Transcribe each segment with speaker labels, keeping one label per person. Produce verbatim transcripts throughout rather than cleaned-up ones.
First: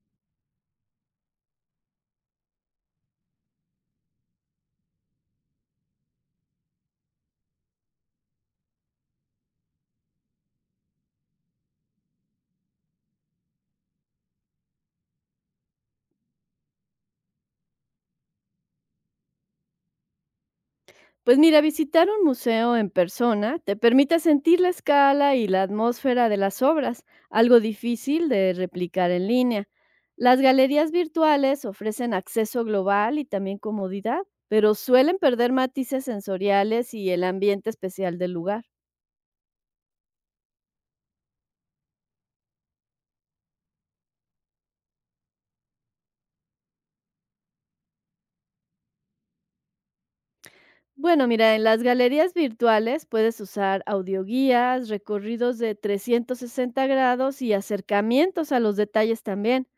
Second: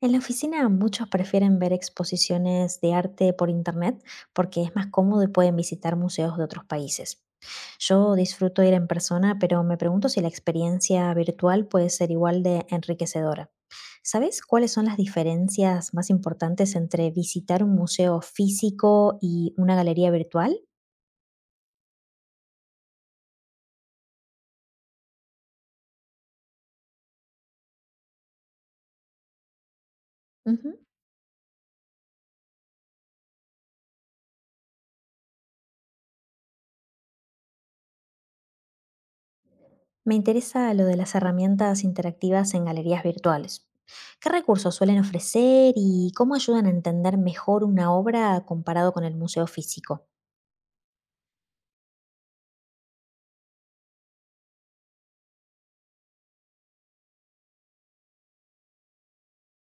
Speaker 1: En la oficina muchos prefieren ver exposiciones de arte por internet porque es más cómodo y pueden visitar museos de otros países. Yo disfruto ir en persona, pero me pregunto si la experiencia virtual puede ser igual de enriquecedora. ¿Sabes cuáles son las diferencias más importantes entre visitar un museo físico y una galería virtual?
Speaker 2: Pues mira, visitar un museo en persona te permite sentir la escala y la atmósfera de las obras, algo difícil de replicar en línea. Las
Speaker 1: Ujú.
Speaker 2: galerías virtuales ofrecen acceso global y también comodidad, pero suelen perder matices sensoriales y el ambiente especial del lugar.
Speaker 1: Me interesa lo de las herramientas interactivas en galerías virtuales. ¿Qué recursos suelen ofrecer y cómo ayudan a entender mejor una obra comparado con el museo físico?
Speaker 2: Bueno, mira, en las galerías virtuales puedes usar audioguías, recorridos de trescientos sesenta grados y acercamientos a los detalles también.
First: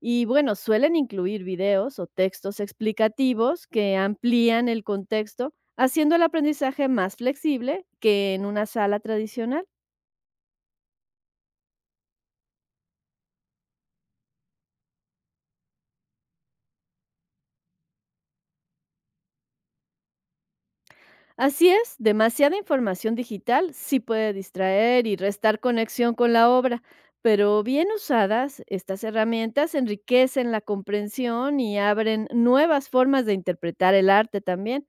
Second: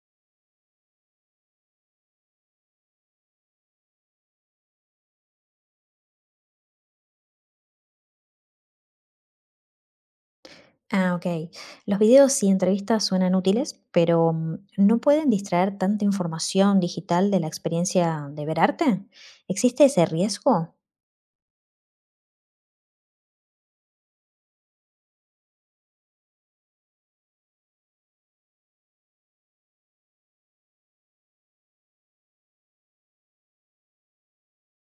Speaker 2: Y bueno, suelen incluir videos o textos explicativos que amplían el contexto, haciendo el aprendizaje más flexible que en una sala tradicional.
Speaker 1: Ah, ok. Los videos y entrevistas suenan útiles, pero mm, ¿no pueden distraer tanta información digital de la experiencia de ver arte? ¿Existe ese riesgo?
Speaker 2: Así es, demasiada información digital sí puede distraer y restar conexión con la obra, pero bien usadas, estas herramientas enriquecen la comprensión y abren nuevas formas de interpretar el arte también.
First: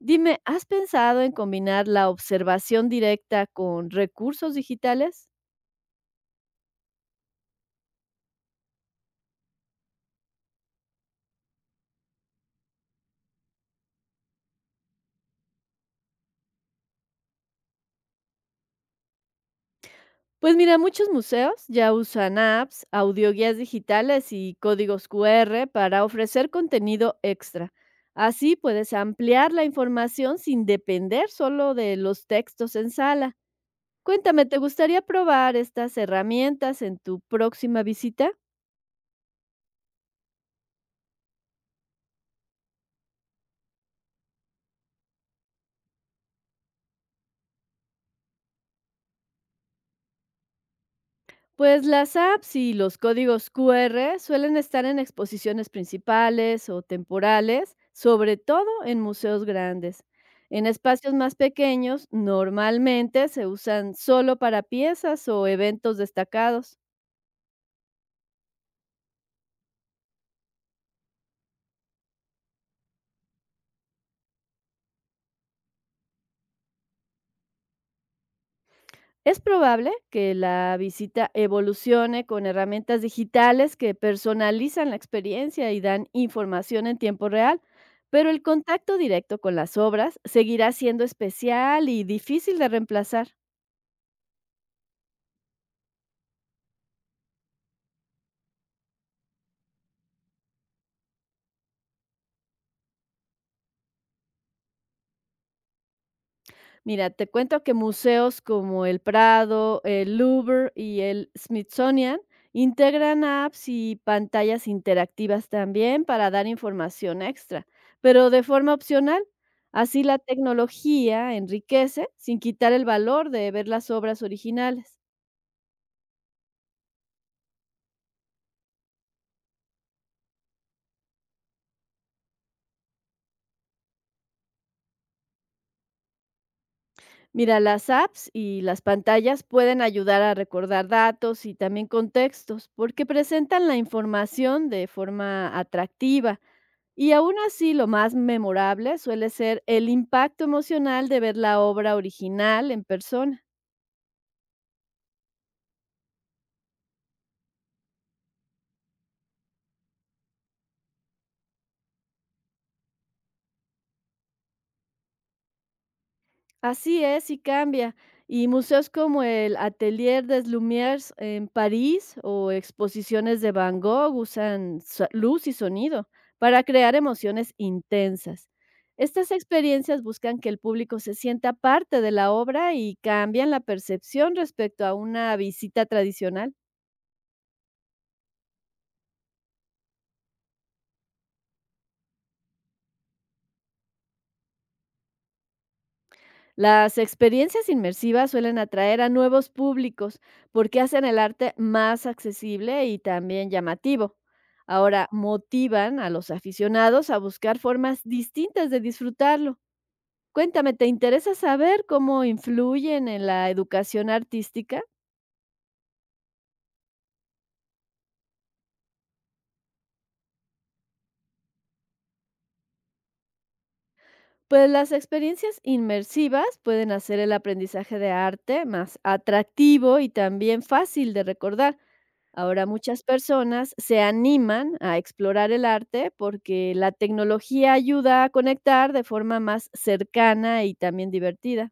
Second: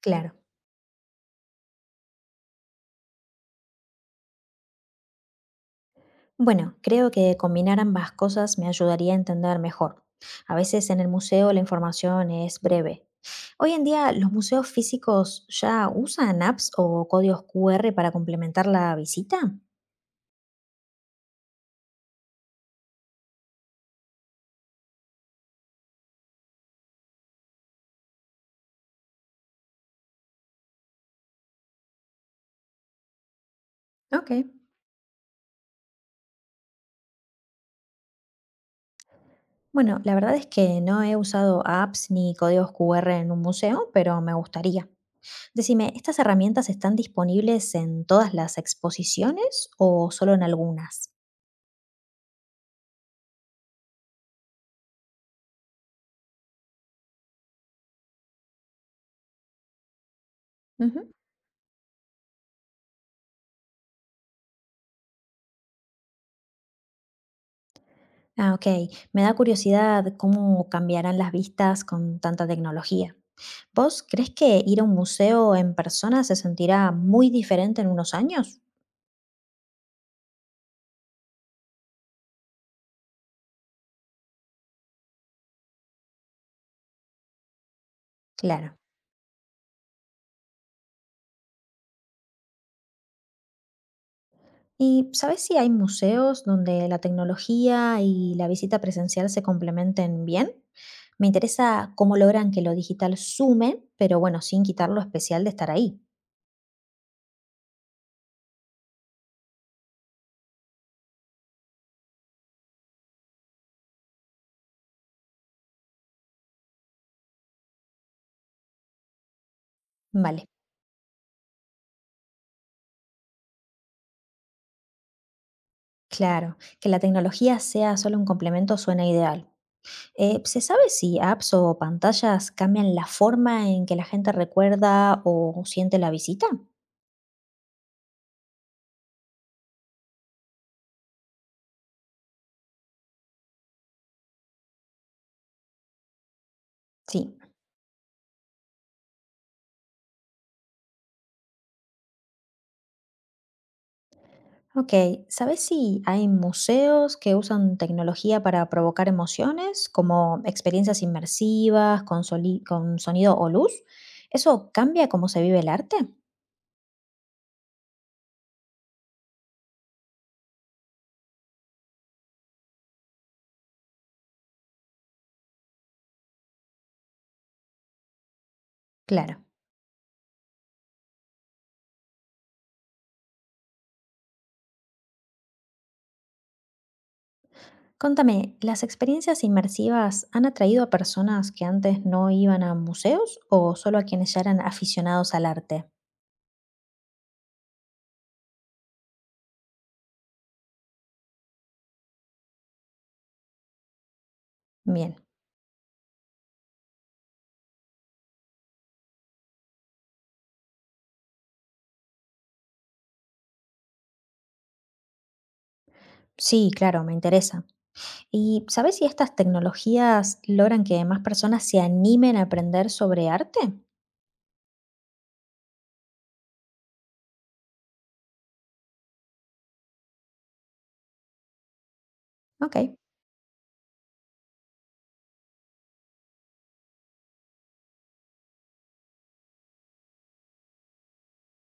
Speaker 1: Claro.
Speaker 2: ¿has pensado en combinar la observación directa con recursos digitales?
Speaker 1: Bueno, creo que combinar ambas cosas me ayudaría a entender mejor. A veces en el museo la información es breve. Hoy en día, ¿los museos físicos ya usan apps o códigos Q R para complementar la visita?
Speaker 2: Pues mira, muchos museos ya usan apps, audioguías digitales y códigos Q R para ofrecer contenido extra. Así puedes ampliar la información sin depender solo de los textos en sala.
Speaker 1: Ok.
Speaker 2: Cuéntame, ¿te gustaría probar estas herramientas en tu próxima visita?
Speaker 1: Bueno, la verdad es que no he usado apps ni códigos Q R en un museo, pero me gustaría. Decime, ¿estas herramientas están disponibles en todas las exposiciones o solo en algunas?
Speaker 2: Pues las apps y los códigos Q R suelen estar en exposiciones principales o temporales, sobre todo en museos grandes. En
Speaker 1: Ujú.
Speaker 2: espacios más pequeños, normalmente se usan solo para piezas o eventos destacados.
Speaker 1: Ah, ok. Me da curiosidad cómo cambiarán las vistas con tanta tecnología. ¿Vos crees que ir a un museo en persona se sentirá muy diferente en unos años?
Speaker 2: Es probable que la visita evolucione con herramientas digitales que personalizan la experiencia y dan información en tiempo real, pero el
Speaker 1: Claro.
Speaker 2: contacto directo con las obras seguirá siendo especial y difícil de reemplazar.
Speaker 1: ¿Y sabes si hay museos donde la tecnología y la visita presencial se complementen bien? Me interesa cómo logran que lo digital sume, pero bueno, sin quitar lo especial de estar ahí.
Speaker 2: Mira, te cuento que museos como el Prado, el Louvre y el Smithsonian integran apps y pantallas interactivas también para dar información extra, pero de forma opcional. Así la
Speaker 1: Vale.
Speaker 2: tecnología enriquece sin quitar el valor de ver las obras originales.
Speaker 1: Claro, que la tecnología sea solo un complemento suena ideal. Eh, ¿se sabe si apps o pantallas cambian la forma en que la gente recuerda o siente la visita?
Speaker 2: Mira, las apps y las pantallas pueden ayudar a recordar datos y también contextos porque presentan la información de forma atractiva. Y
Speaker 1: Sí.
Speaker 2: aún así, lo más memorable suele ser el impacto emocional de ver la obra original en persona.
Speaker 1: Ok, ¿sabes si hay museos que usan tecnología para provocar emociones, como experiencias inmersivas, con, soli- con sonido o luz? ¿Eso cambia cómo se vive el arte?
Speaker 2: Así es, y cambia. Y museos como el Atelier des Lumières en París o exposiciones de Van Gogh usan so- luz y sonido para crear emociones intensas. Estas
Speaker 1: Claro.
Speaker 2: experiencias buscan que el público se sienta parte de la obra y cambian la percepción respecto a una visita tradicional.
Speaker 1: Contame, ¿las experiencias inmersivas han atraído a personas que antes no iban a museos o solo a quienes ya eran aficionados al arte?
Speaker 2: Las experiencias inmersivas suelen atraer a nuevos públicos porque hacen el arte más accesible y también llamativo. Ahora
Speaker 1: Bien.
Speaker 2: motivan a los aficionados a buscar formas distintas de disfrutarlo. Cuéntame, ¿te interesa saber cómo influyen en la educación artística?
Speaker 1: Sí, claro, me interesa. ¿Y sabes si estas tecnologías logran que más personas se animen a aprender sobre arte?
Speaker 2: Pues las experiencias inmersivas pueden hacer el aprendizaje de arte más atractivo y también fácil de recordar. Ahora
Speaker 1: Ok.
Speaker 2: muchas personas se animan a explorar el arte porque la tecnología ayuda a conectar de forma más cercana y también divertida.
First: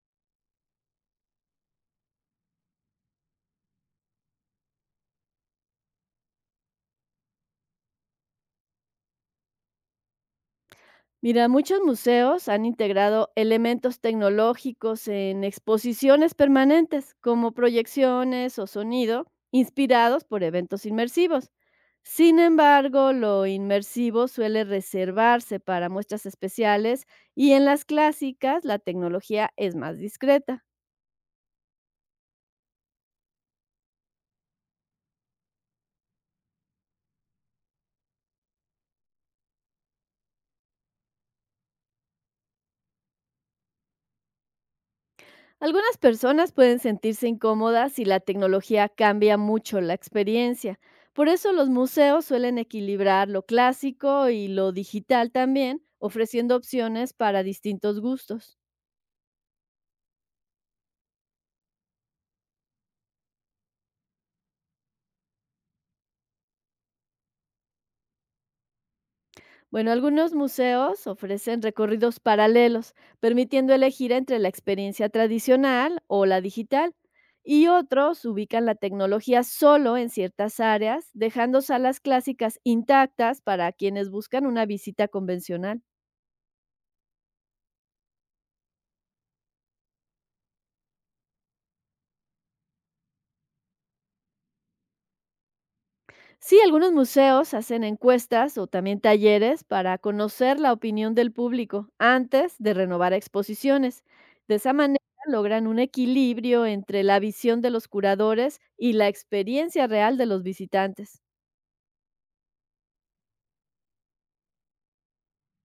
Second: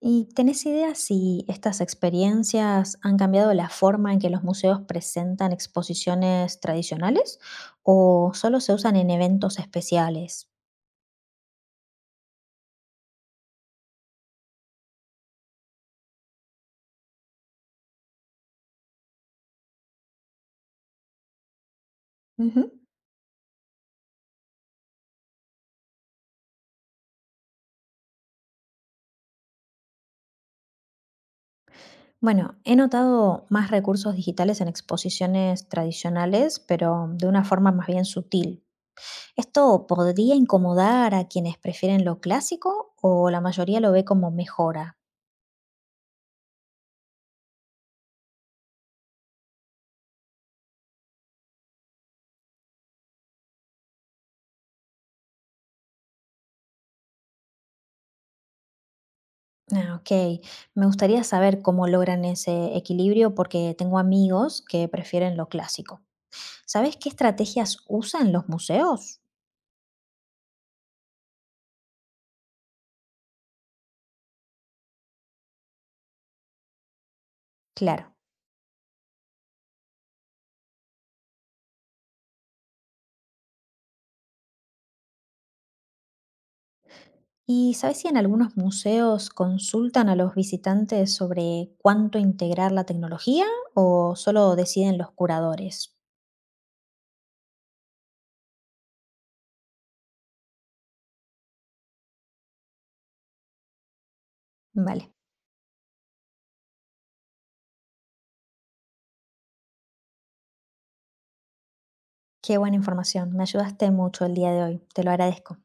Speaker 1: ¿Y tenés idea si estas experiencias han cambiado la forma en que los museos presentan exposiciones tradicionales o solo se usan en eventos especiales?
Speaker 2: Mira, muchos museos han integrado elementos tecnológicos en exposiciones permanentes, como proyecciones o sonido, inspirados por eventos inmersivos. Sin
Speaker 1: Ujú.
Speaker 2: embargo, lo inmersivo suele reservarse para muestras especiales y en las clásicas la tecnología es más discreta.
Speaker 1: Bueno, he notado más recursos digitales en exposiciones tradicionales, pero de una forma más bien sutil. ¿Esto podría incomodar a quienes prefieren lo clásico o la mayoría lo ve como mejora?
Speaker 2: Algunas personas pueden sentirse incómodas si la tecnología cambia mucho la experiencia. Por eso los museos suelen equilibrar lo clásico y lo digital también, ofreciendo opciones para distintos gustos.
Speaker 1: Ah, ok, me gustaría saber cómo logran ese equilibrio porque tengo amigos que prefieren lo clásico. ¿Sabes qué estrategias usan los museos?
Speaker 2: Bueno, algunos museos ofrecen recorridos paralelos, permitiendo elegir entre la experiencia tradicional o la digital, y
Speaker 1: Claro.
Speaker 2: otros ubican la tecnología solo en ciertas áreas, dejando salas clásicas intactas para quienes buscan una visita convencional.
Speaker 1: ¿Y sabes si en algunos museos consultan a los visitantes sobre cuánto integrar la tecnología o solo deciden los curadores?
Speaker 2: Sí, algunos museos hacen encuestas o también talleres para conocer la opinión del público antes de renovar exposiciones. De esa manera
Speaker 1: Vale,
Speaker 2: logran un equilibrio entre la visión de los curadores y la experiencia real de los visitantes.
Speaker 1: qué buena información. Me ayudaste mucho el día de hoy. Te lo agradezco.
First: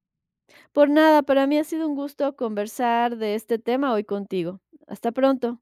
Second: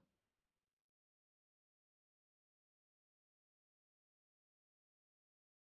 Speaker 2: Por nada, para mí ha sido un gusto conversar de este tema hoy contigo. Hasta pronto.